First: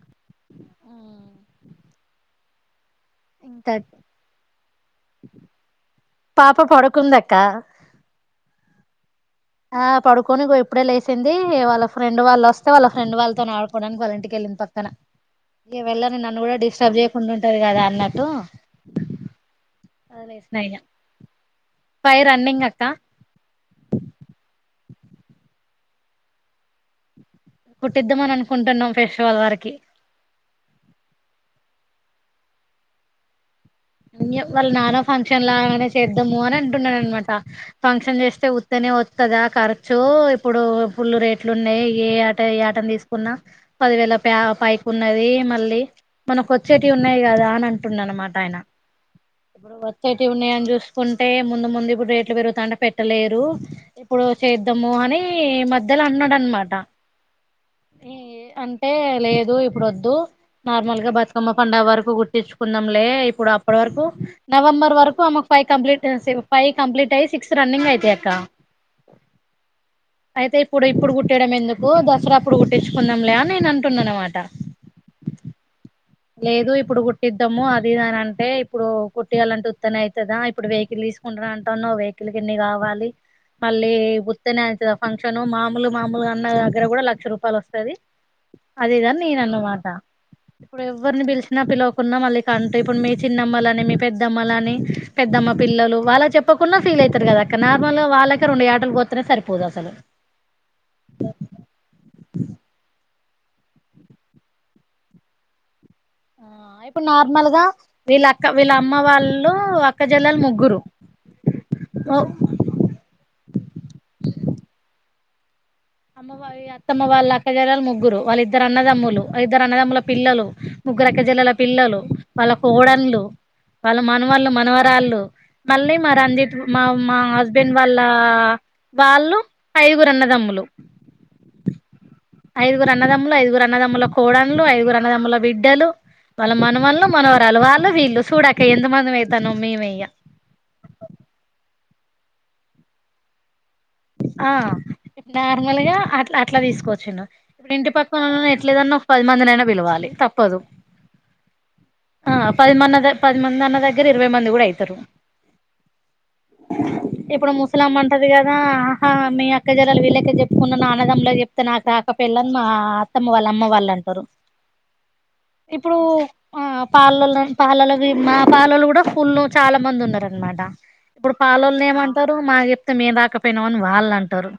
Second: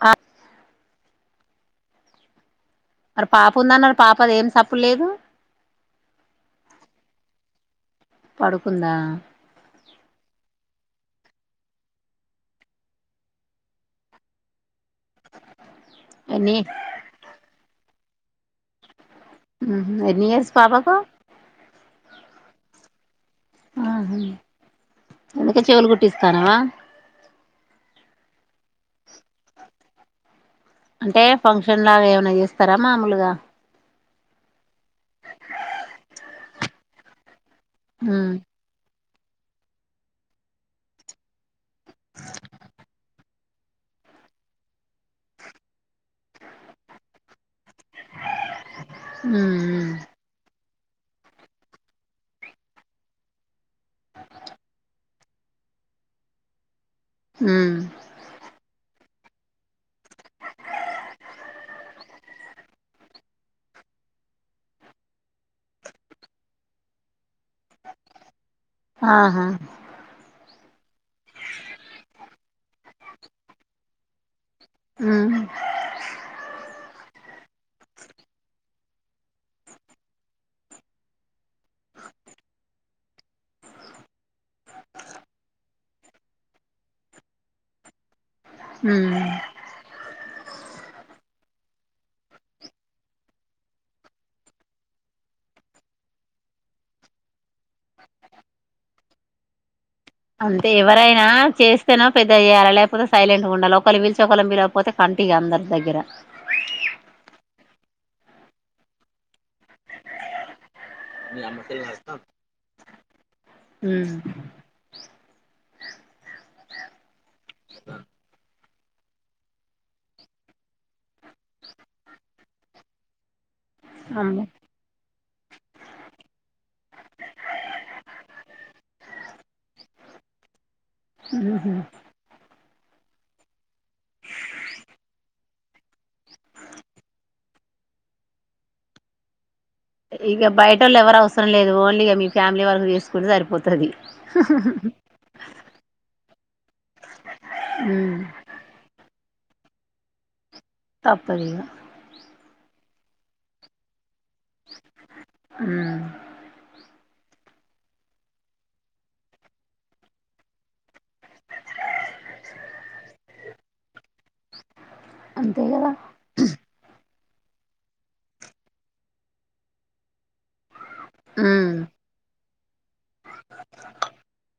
ఆ మరి పాప ఇంకా ఉందాన్నరి పాపది ఏం తప్పు లేదు. పాప పడుకుందాక్క పడుకుందా ఆ పడుకొని ఇప్పుడే లేసింది. వాళ్ళ ఫ్రెండ్ వాళ్ళు వస్తే, వాళ్ళ ఫ్రెండ్ వాళ్ళతో ఆడుకోవడానికి వాళ్ళంటికెళ్ళింది పక్క ఇ వెళ్ళని నన్ను కూడా ఎన్ని డిస్టర్బ్ చేయకుండా ఉంటారు కదా అన్న లో ఉహు ఎన్ని అ ఇయర్స్ స్ పాపకు పై రన్నింగ్ అక్క ఆహ అందుకే చెవులు కుట్టిస్తారా. కుట్టిద్దామని అనుకుంటున్నాం. పషవాల్ వారికి అంటే ఫంక్షన్ లాగా ఏమనా చేస్తారా మామూలుగా వాళ్ళు నాన ఫంక్షన్ లానే చేద్దాము అని అంటున్నాను అనమాట. ఫంక్షన్ ఉమ్ చేస్తే వస్తనే వచ్చ కదా ఖర్చు ఇప్పుడు పుల్లు రేట్లు ఉన్నాయి. ఏ ఆట ఏ ఆటను తీసుకున్నా పదివేల ప పైకి ఉన్నది. మళ్ళీ మనకు వచ్చేటివి ఉన్నాయి కదా అని అంటున్నా అనమాట ఆయన. ఇప్పుడు ఉమ్ వచ్చేటివి ఉన్నాయి చూసి కుంటే ముందు ముందు ఇప్పుడు రేట్లు పెరుగుతాంటే పెట్టలేరు. ఇప్పుడు చేద్దాము అని మధ్యలో అన్నాడు అనమాట. ఉమ్ ఈఈ అంటే లేదు ఇప్పుడు వద్దు నార్మల్ గా బతుకమ్మ పండుగ వరకు గుటిచుకుందాంలే ఇప్పుడు అప్పటి వరకు నవంబర్ వరకు అమెకు ఫైవ్ కంప్లీట్ ఫైవ్ కంప్లీట్ అయి సిక్స్ రన్నింగ్ ఐతై అక్క ఆహా అయితే ఇప్పుడు ఇప్పుడు కుట్టిడం ఎందుకు దసరాప్పుడు కుట్టించుకుందాం లే నేను అంటున్నా అనమాట హమ్ లేదు ఇప్పుడు కుట్టిద్దాము అదిఇదని అంటే ఇప్పుడు కుట్టియాలంటే ఉత్తనే అయితది ఇప్పుడు వెకిల్ తీసుకుంట అంటాన్నా వెకిల్ కిన్ని కావాలి మళ్ళీ ఉత్తనే అవుతుదా ఫంక్షన్ మామూలు మామూలుగా అన్న దగ్గర కూడా లక్ష రూపాయలు వస్తది ఉమ్ అదిఇదని నేను అన్న మాటా ఎవరిని పిలిచినా పిలవకున్నా మళ్ళీ కంటు ఇప్పుడు మీ చిన్నమ్మలుని మీ పెద్దమ్మలని పెద్దమ్మ పిల్లలు వాళ్ళ చెప్పకున్నా ఫీల్ అవుతారు కదాక్క నార్మల్ గా వాళ్ళకే రెండు యాటలు కోతేనే సరిపోదు అసలు అంతే ఎవరైనా చేస్తేనొ పెద్దగ చేయాల లేకపోతే సైలెట్గా ఉండాల ఒకలని పిలిచి ఒకలని పిలవకపోతే కంట్ ఇగా అందరి దగ్గర ఆ ఇప్పుడు నార్మల్గ వీళ్ళ అక్క వీళ్ళ అమ్మ వాళ్ళు అక్కజేల్లలు ముగ్గురు మీ అమ్మ సే హమ్ అమ్మ వాళ్లు అత్తమ్మ వాళ్ళ పిల్లగల్ ముగ్గురు వాళ్ళద్దరు ఇద్దరు అన్నదమ్ములు ఇద్దరు అన్నదమ్ముల పిల్లలు ముగ్గురు అక్కజేల్లల పిల్లలు వాళ్ళ కోడన్లు వాళ్ళు అమ్మో మనవళ్ళు మనవరాళ్ళు మళ్ళీ మా రంజిత్ మా మా హస్బెండ్ వాళ్ళ వాళ్ళు ఐదుగురు అన్నదమ్ములు ఉహు ఐదుగురు అన్నదమ్ములు ఐదుగురు అన్నదమ్ముల కోడండ్లు ఐగురు అన్నదమ్ముల బిడ్డలు వాళ్ళ మనవళ్లు మనవరాలు వాళ్ళు వీళ్ళు చూడ అక్క ఎంత మందిం ఐతన్నం ఇక బయటోల్ ఎవరు అవసరం లేదు ఇగ మీ ఫ్యామిలీ వరకు చేసుకుంటే సరిపోతు ఆ నార్మల్ గా అట్ల అట్లా తీసుకోవచ్చినం ఇప్పుడు ఇంటి ఉమ్ పక్కన ఎట్లేదన్న పది మందినైనా పిలవాలి తప్పదు తప్పద్ ఇగ ఆ పదిమనద పదిమ మన దగ్ ఇరవై మంది కూడా అయితారు ఉమ్ ఇప్పుడు ముసలమ్మ ఉంటది కదా ఆహా మీ అక్కజేలలు వీళ్ళకే చెప్పుకున్నాను నా అనదములకు చెప్తే నాకు రాకపొళ్ళని మా అత్తమ్మ వాళ్ళు అమ్మ వాళ్ళు అంటారు అంతే కదా ఇప్పుడు ఆ పాలలో పాలలు మా పాలలు కూడా ఫుల్ చాలా మంది ఉన్నారు అక్క క ఇప్పుడు ఉమ్ పాలల్లో ఏమంటారు మాకు చెప్తే మేరాకా వాళ్ళ అంటరు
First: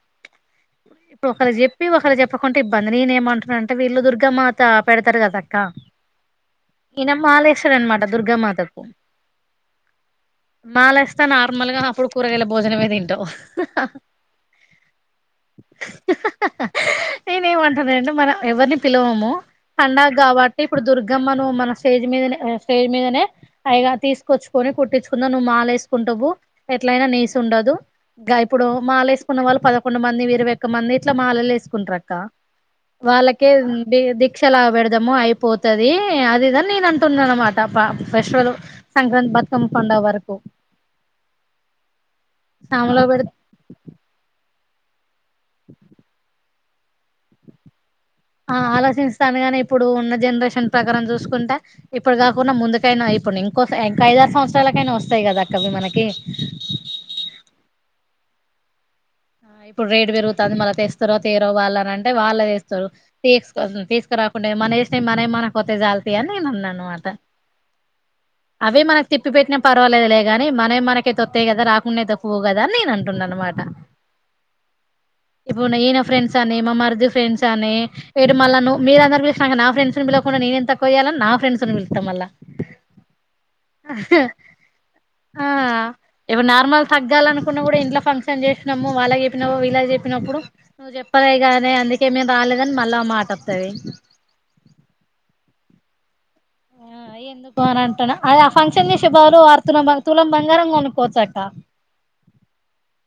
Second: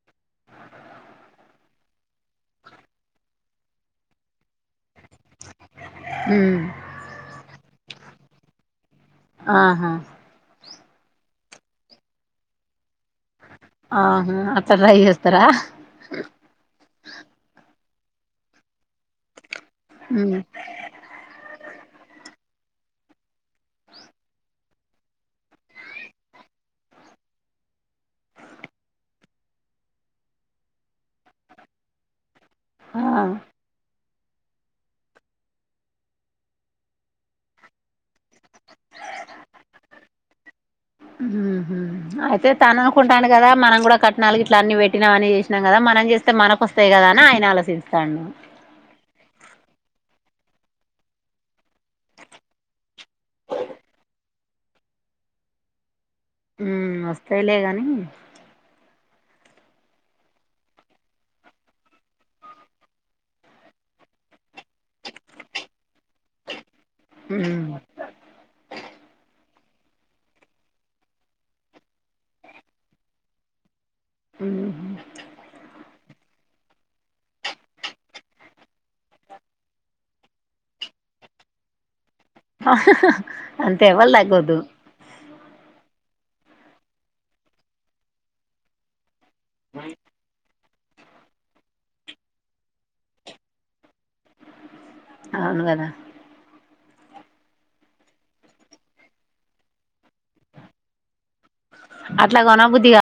ఇప్పుడు ఒకలక్ చెప్పి ఒకలకు చెప్పకుంటడ ఇబ్బంది నేను ఏమంటున్నా అంటే వీళ్ళు దుర్గా మాత పెడతరు కద అక్కా ఉమ్ ఇన మాలా వేసడు అనమాట దుర్గ మాతకు ఆహా మాల ఇస్తే నార్మల్ గా అప్పుడు కూరగాయల భోజనంమే తింటవ్ ఆహా ఆత రై చేస్తరా అండి మనం ఎవరిని పిలవము పండగ ఉమ్ కాబట్టి ఇప్పుడు దుర్గమ్మను మన స్టేజ్ మీద నె స్టేజ్ మీదనే అయగారు తీసుకొచ్చుకని కుట్టించుకుందా నువ్వు మాలవేసుకుంటవు ఎట్లయినా నీసు ఉండదు. గ ఇప్పుడు మాల వేసుకున్న వాళ్ళు పదకొండు మంది ఇరవై ఒక్క మంది ఇట్లా మాలలు వేసుకుంటరు అక్క ఆ వాళ్ళకె ది పక్షలా పెడదామో అయిపోతుది అదిదని నేను అంటున్నాను అనమాట పా ఫెస్టివల్ సంక్రాంతి బతుకమ్మ పండగ వరకు కుంటాండు పెడితే కదా మనం కూడా కట్నాల ఇట్లా అన్ని పెట్టి అని చేసినామ్ కద మనం చేస్తే మనకొస్త కదాని ఆయన ఆలోచించి ఆ ఆలోచిస్తాండు గానే ఇప్పుడు ఉన్న జనరేషన్ ప్రకారం చూసుకుంటే ఇప్పుడు కాకున్నా ముందుకైనా ఇప్పుడు ఇంకో ఇంకా ఐదారు సంవత్సరాలకైనా వస్తాయి కదా అక్క అవి మనకి ఉమ్ వస్తాయిలే గాని ఇప్పుడు రేటు పెరుగుతాంది మళ్ళా తెస్తారో తేరో వాళ్లు అని అంటే వాళ్లే తెస్తరు తీసుకో తీసుకురా మనమేసిన మనయి మనకు వతే జాల్ తీ అని నేను అన్నాననమాట ఉమ్ అవే మనకు తిప్పి పెట్టిన పర్వాలేదు లే గాని మనయి మనకైతె తొత్తయి కదా రాకుండైతే పోవు కదా అని నేను అంటున్నా అనమాట ఆ ఇప్పుడు ఈయన ఫ్రెండ్స్ అని మా మరిది ఫ్రెండ్స్ అని ఇటు మళ్ళ ను మీరుందరూ పిలిచినాక నా ఫెండ్స్ ని పిలవక నేనేమ్ తక్కువ జేయాలని నా ఫ్రెండ్స్ని పిలత్త మల్ల ఆహ్ హ్ హ అంతే ఎవలు తగోద్దు ఆ ఇప్పుడు నార్మల్ తగ్గాలనుకున్నా కూడా ఇట్లో ఫంక్షన్ చేసినాము వాళ్ళగి చె చెప్పినవ ఇలా చెప్పినప్పుడు నువ్వు చెప్పలే గాదె అందుకే మేం రాలేదని మళ్ళా ఓ మాట వత్తది అవును కదా ఆ ఎందుకు అని అంటున్నా అదే ఆ ఫంక్షన్ చేసే బదులు అరతులం తులం బంగారం కొనుక్కోవచ్చక్క అట్లా గొనబుద్ధిగా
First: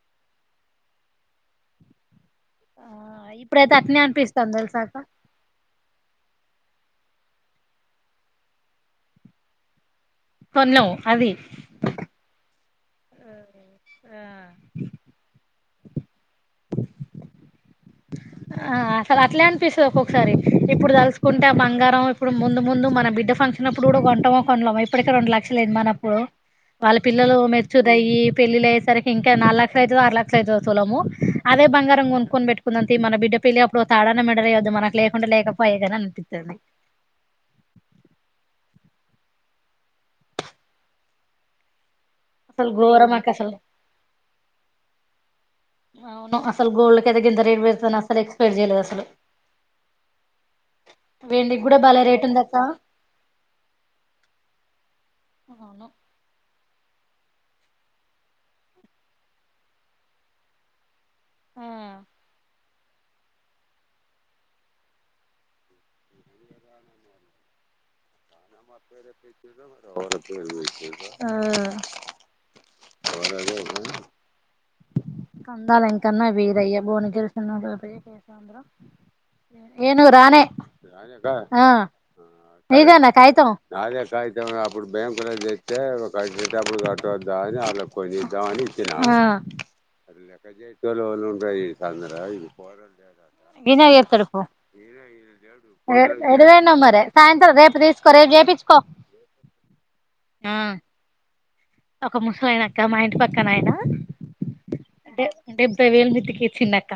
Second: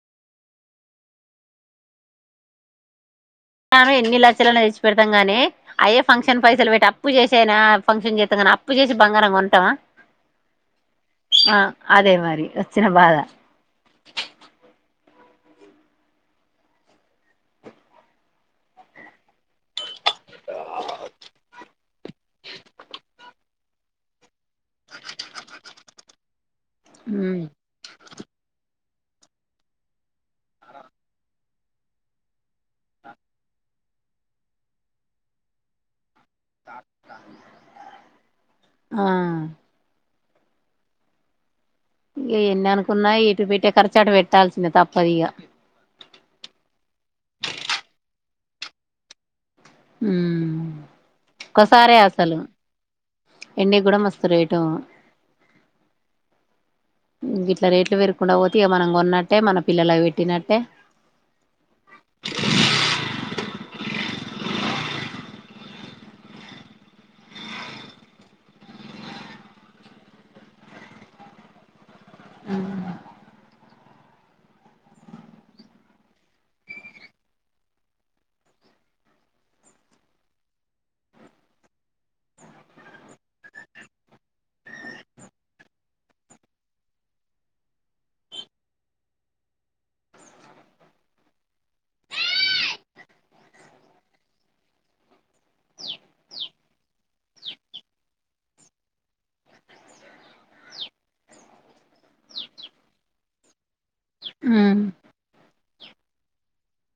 ఆ అయి [unintelligible] మనం ఎన్ని లక్షలు అన్న తెచి పెడతాంగానీ అయే ఫంక్షన్ పైసలు పెట్టీ అప్పు చేసైనా ఫంక్షన్ చేస్తామ్ కానీ అప్పు చేసి బంగారం కొంటమా కొనలేము అది ఆ అదే మరి వచ్చిన బాధ ఆ [unintelligible] ఆ అసలు అట్లే అనిపిస్తు ఒక్కొక్కసారి ఇప్పుడు తలుసుకుంటే ఆ బంగారం ఇప్పుడు ముందు ముందు మన బిడ్డ ఫంక్షన్ అప్పుడు కూడా కొంటమొ కొనమో ఇప్పటికే రెండు లక్షలుంది మనప్పుడు వాళ్ళ పిల్లలు ఉమ్ మెచ్చురయ్యి పెళ్లిళ్లు అయ్యే సరికి ఇంకా నాలుగు లక్షలుఅయితదో ఆరు లక్షలు అయితదో తులము అదే బంగారం కొనుక్కొని పెట్టు నంత మనబిడ్డ పెళ్లి అప్పుడు ఓ తాడన్న మెడలో వేయద్ద మనకు లేకుంటే లేకపోయే కదా అని పి ఆ ఇగ ఎన్ని అసలు అనుకున్నా ఘోరం అక్క ఎటు అసలు పెట్టే ఖర్చు అటు పెట్టాల్సిందే తప్పదు ఇగ పెరిగి ఇంత రేట్ పెరుగుతాదని అస్సలు ఎక్స్పెక్ట్ చేయలేదు అస్సలు ఊ కూడా ఒక్కసారే భలే రేట్ అస్సలు ఉంది అక్క ఎండి కూడా మస్తు రేటు అవును ఇంగ ఇట్లా రేట్లు పెరకుండా పోతే ఇగ మనం కొన్నట్టే మన పిల్లలకి పెట్టినట్టే ఆ అద కందాల ఇంకన్నా వీరయ్య బోలు ఇదన్న కాగితంద్దాని ాడు ఎడుదనా మర సాయంత్రం రేపు తీసుకో రేపు చేయిించుకో ఒక ముసలయన అక్క మా ఇంటి పక్కన ఆయన ఉమ్ డెబ్బై వేలు బిడ్డకు ఇచ్చింనక్క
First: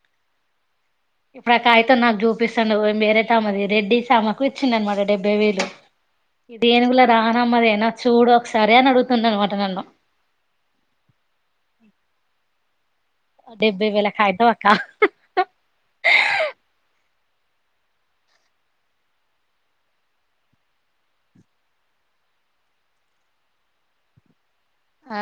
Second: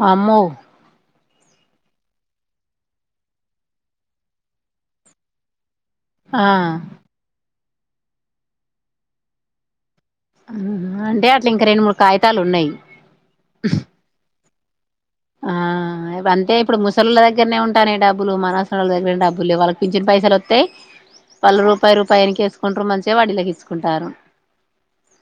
వామ్మో ఇప్పుడు ఆ కాగితం నాకు చూపిస్తాండు మాయమ్మయ రెడ్డి ఆమెకు ఇచ్చిండు అనమాట డెబ్బై వేలు ఆ ఇది ఏనుగుల రా మా అది నాకు చూడొక్కస్ సారే అని అడుగుతుంది అనమాట నన్ను అంటే అట్ల ఇంక రెండు మూడు కాగి తాలున్నాయి డెబ్భై వేళ కాగితం అ కా ఆ అంతే ఇప్పుడు. ముసలొళ్ళ దగ్గరనే ఉంటాన్నయ్ డబ్బులు మనసరు వాళ్ళ దగ్గర డబ్బులు లేవు వాళ్ళకి పించను పైసలు వత్తయ్ వాళ్ళు రూపాయి రూపాయ్ ఎనుకేసుకుంటారు మంచిగా వడ్డీళకి ఇచ్చుకుంటారు ఆ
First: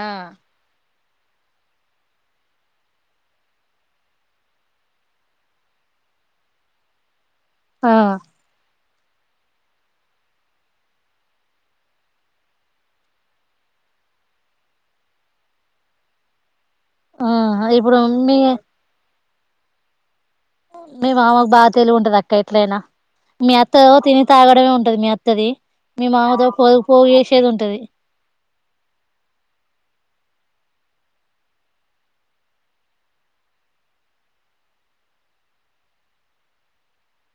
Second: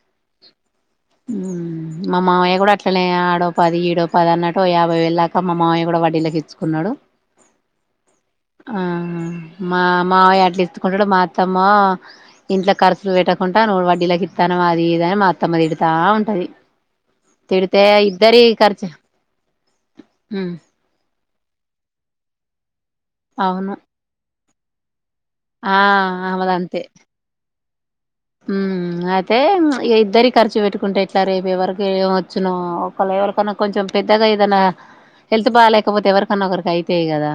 ఉమ్ మా మామయ్య కూడా అట్లనే ఆడోపది ఈడోపది అన్నట్టు ఇంకో యాభై వేళ దాకా మామయ్య కూడా వడ్డీలకి ఇచ్చుకున్నాడు ఆ ఆ మా మావయ అట్లా ఎత్తుకుంటాడు మా అత్తమ్మ ఇంట్లో ఖర్చులు పెట్టకుంట నువ్వు వడ్డీలకి ఇత్తాన్నవ అది ఇది అని మా అత్తమ్మ తిడుతా ఉంటది తిడితే ఇప్పుడు మీ ఇద్దరి ఖర్చు ఉమ్ మీ మామకు బాగా తెలివి ఉంటది అక్క ఎట్లయినా మీ అవును అత్త ఓ తినే తాగడమే ఉంటది మీ అ ఉంటది ఆ మీ మామదో పో పోగి చేసేది ఉంటది ఉ అయితే ఇద్దరి ఖర్చు పెట్టుకుంటే ఎట్లా రేపు ఎవరికి ఏమొచ్చునో ఒకళ ఎవరికన్నా కొంచెం పెద్దగా ఏదైనా హెల్త్ బాగాలేకపోతే ఎవరికన్నా ఒకరికి అయితాయి కదా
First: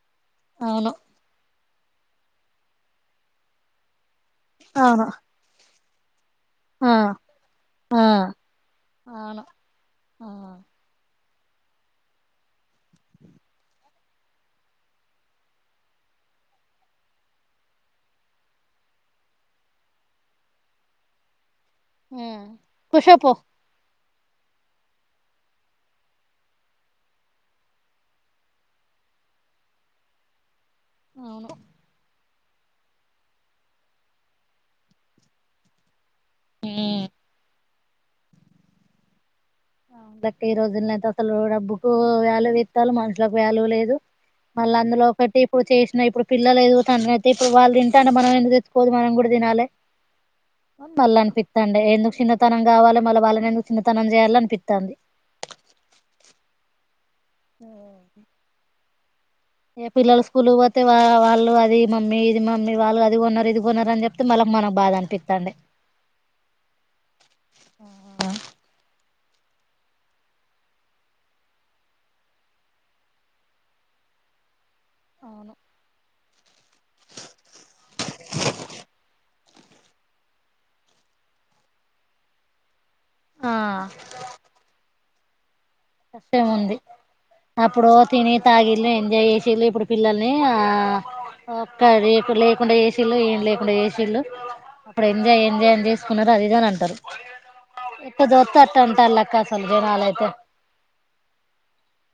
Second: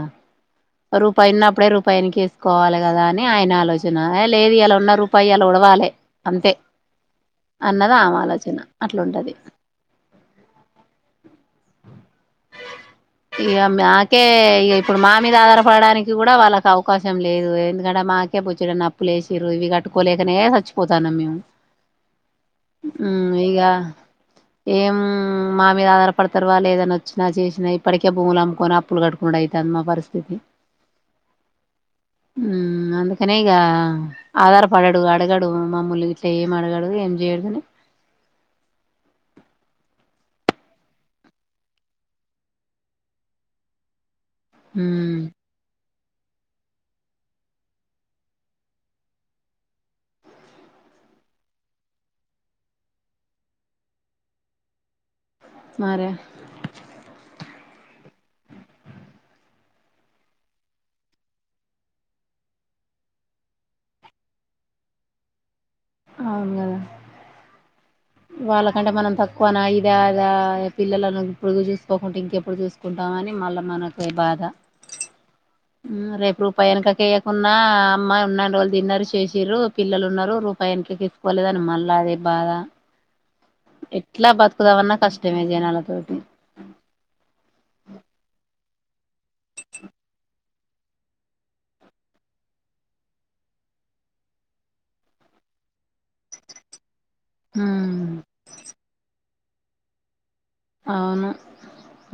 అవును రూపా ఉనాపుడు రూపా పైనేసుకోవాలి కదా అని ఆయన ఆలోచన హ లేదు ఈయాల ఉన్న అవును రూపాయి యల గూడో బాలే అంతే ఆ అన్నది ఆ ఆమె ఆలోచన అట్లాంటది అవును ఆ ఇక మాకే ఇ ఇప్పుడు మా మీద ఆధారపడడానికి కూడా వాళ్ళకి అవకాశం లేదు ఎందుకంటే మాకే పొచ్చుడ నప్పులేసిరారు ఇవి కట్టుకోలేక ఇక్క సచ్చిపోతాన్నం మేము ఉమ్ కుషాయిపో ఇక ఏం మా మీద ఆధారపడతారువా లేదని వచ్చినా చేసినా ఇప్పటికే భూములు అమ్ముకొని అప్పులు కట్టుకు అవుతుంది మా పరిస్థితి అవును ఉమ్ అందుకనేగ ఆధార్ పడ్ డు అడగడు మామ్మూలు నేమ్ అడగడు ఉమ్ ఎం చేయదు కే ఈ రోజుల అయితే అసలు డబ్బుకు వ్యాల్యూ ఇస్తాలు మనుషులకు వ్యాల్యూ లేదు మళ్ళా అందులో హ్మ్ ఒకటి ఇప్పుడు చే ఇప్పుడు పిల్లలు ఎదుగుతండ అయితే ఇప్పుడు వాళ్ళు తింటుంటే మనం ఎందుకు తెతుుకోదు మనం కూడా తినాలిని మళ్ళీ అనిపిస్తండి ఎందుకు చిన్నతనం కావాలి మళ్ళీ వాళ్ళని ఎందుకు చిన్నతనం చేయాలి అనిపి త్తాంది మరే ఉమ్ ఏ పిల్లలు స్కూల్ పోతే వా వాళ్ళు అది మమ్మీ ఇది మమ్మీ వాళ్ళు అది కొన్నారు ఇది కొనరు అని చెప్తే మళ్ళకి మనకు బాధ అనిపిస్తండి అవును కదా వాళ్ల కండ మనం తక్కువ న ఇదా ఆదా పిల్లలను ఇప్పుడు చూసుకోకుండా ఇంకెప్పుడు చూసుకుంటాం అని మళ్ళా మనకు బాధ అవును రేపు రూపాయి వెనకకయకున్నా అమ్మాయి ఉన్నాం వాళ్ళు తిన్నారు చేసిరు పిల్లలు ఉన్నారు రూపాయికకి ఇసుకోలేదని మళ్ళీ అదే బాధ ఆ ఎట్లా బతుకుదా అన్నా కష్టం మే జనాలకు తప్పేముంది అప్పుడు తిని తాగి దేన్ ఎంజాయ్ చేసేది ఇప్పుడు పిల్లల్ని ఆ ఒక్క లేకుండా చేసిళ్ళు ఏం లేకుండా చేసిళ్ళు అప్పుడు ఎంజాయ్ ఎంజాయ్ చేసుకున్నారు అది గాని అంటారు హ్మ్ ఇట్ట జ్యూతే అట్ట అంటాల కసంజనాలైతే అవును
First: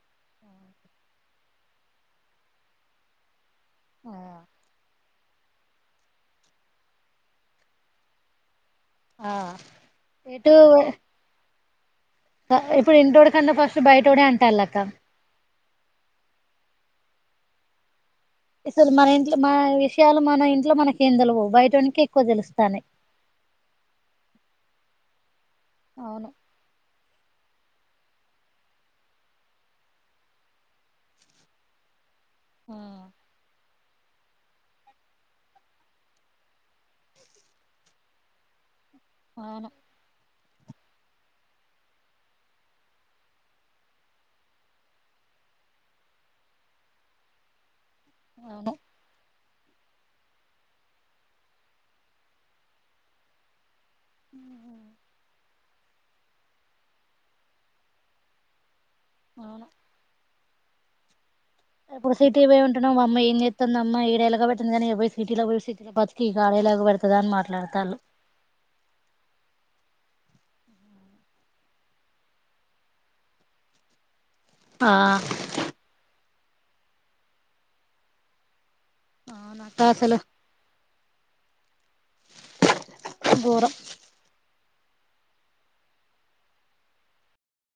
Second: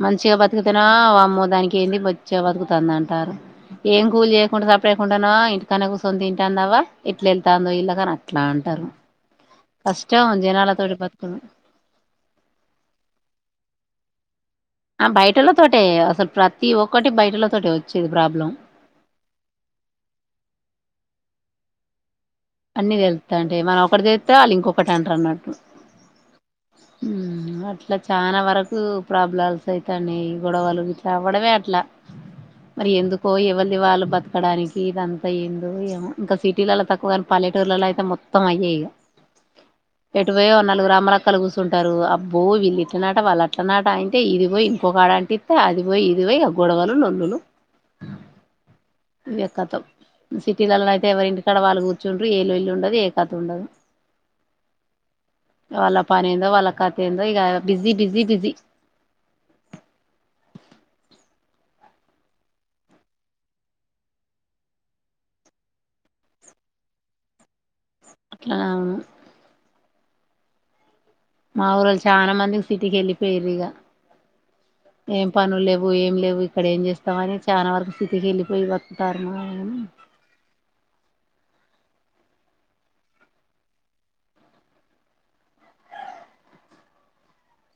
మంచిగా బతుకుతునా వామ్మో దానికి ఏంది మచ్చగా బతుకుతుంది అంటారు ఏం కూలి చేయకుంటడా సపి కుండాను ఇంటికనే క కూసోని తింటున్నారా ఇట్లా ఎల్తాండో ఇల్లా కాని అలాం టరు ఆ కష్టం ఎటు జనాలతోటి బతుకుడు ఇప్పుడు ఇంటోడు కన్నా ఫస్ట్ బయటోడే అంట ఆ బయటలో తోటే అసలు ప్రతి ఒక్కటి బయటిల్లా తోటే వాచ్ అసలు మన ఇంట్లో మన విషయాలు మన ఇంట్లో మనకి ఏందలవు బయట నికి అన్నీ తేలుత్తంటాయ్ మన ఒకటి తెలీతే వాళ్ళ ఇంకొక అప్పటంట అన్నట్టు అవును ఉమ్ అట్లా చాలా వరకు ప్రాబ్లమ్స్ అయితాండి గొడవలు ఇట్లా అవడమే అట్లా ఆ మరి ఎందుకో ఎవళ వాళ్ళు బతకడానికి ఇదంతా ఏందో ఇంకా సిటీల అ తక్కువ పల్లెటూర్లలో అయితే మొత్తం అయ్యే ఇగ అవును ఎటు పోయి నాలుగు అమ్మలక్కలు కూర్చుంటారు అబ్బో వీళ్ళు ఇట్లనట వాళ్ళ అట్లనాట అంటే ఇది పోయి ఇంకొక ఆడ అంటి ఇస్తే అది పోయి ఇది పోయి గొడవలు లొల్లులు అవును ఇవేం కథో సిటీలలో అయితే ఎవరి ఇంటి కాడ వాలుగు చూండ ఏలొల్లి ఉండదు ఏ కథ ఉండదు ఆ వాళ్ళ పని ఏందో వాళ్ళకథ ఏందో ఈ బిజీ బిజీ బిజి అవును ఇప్పుడు సిటీ పోయి ఉంటున్నాం అమ్మ ఏం చేస్తుంది అమ్మ ఈడేలాగా పెడుతుంది కాని పోయి సిటీలో పో సిటీలో బతికి కాడేలా పెడతు అని మాట్లాతండ్రు అట్లా అవును మా ఊరోళ్ళు చాలా మందికి సిటీకి వెళ్ళిపోయారు ఇక ఆ ఏం పనులు లేవు ఏం లేవు ఇక్కడ ఏం చేస్తామని చాలా వరకు సిటీకి వెళ్ళిపోయి వాళ్ళు కర్మ ఆ అని గోరం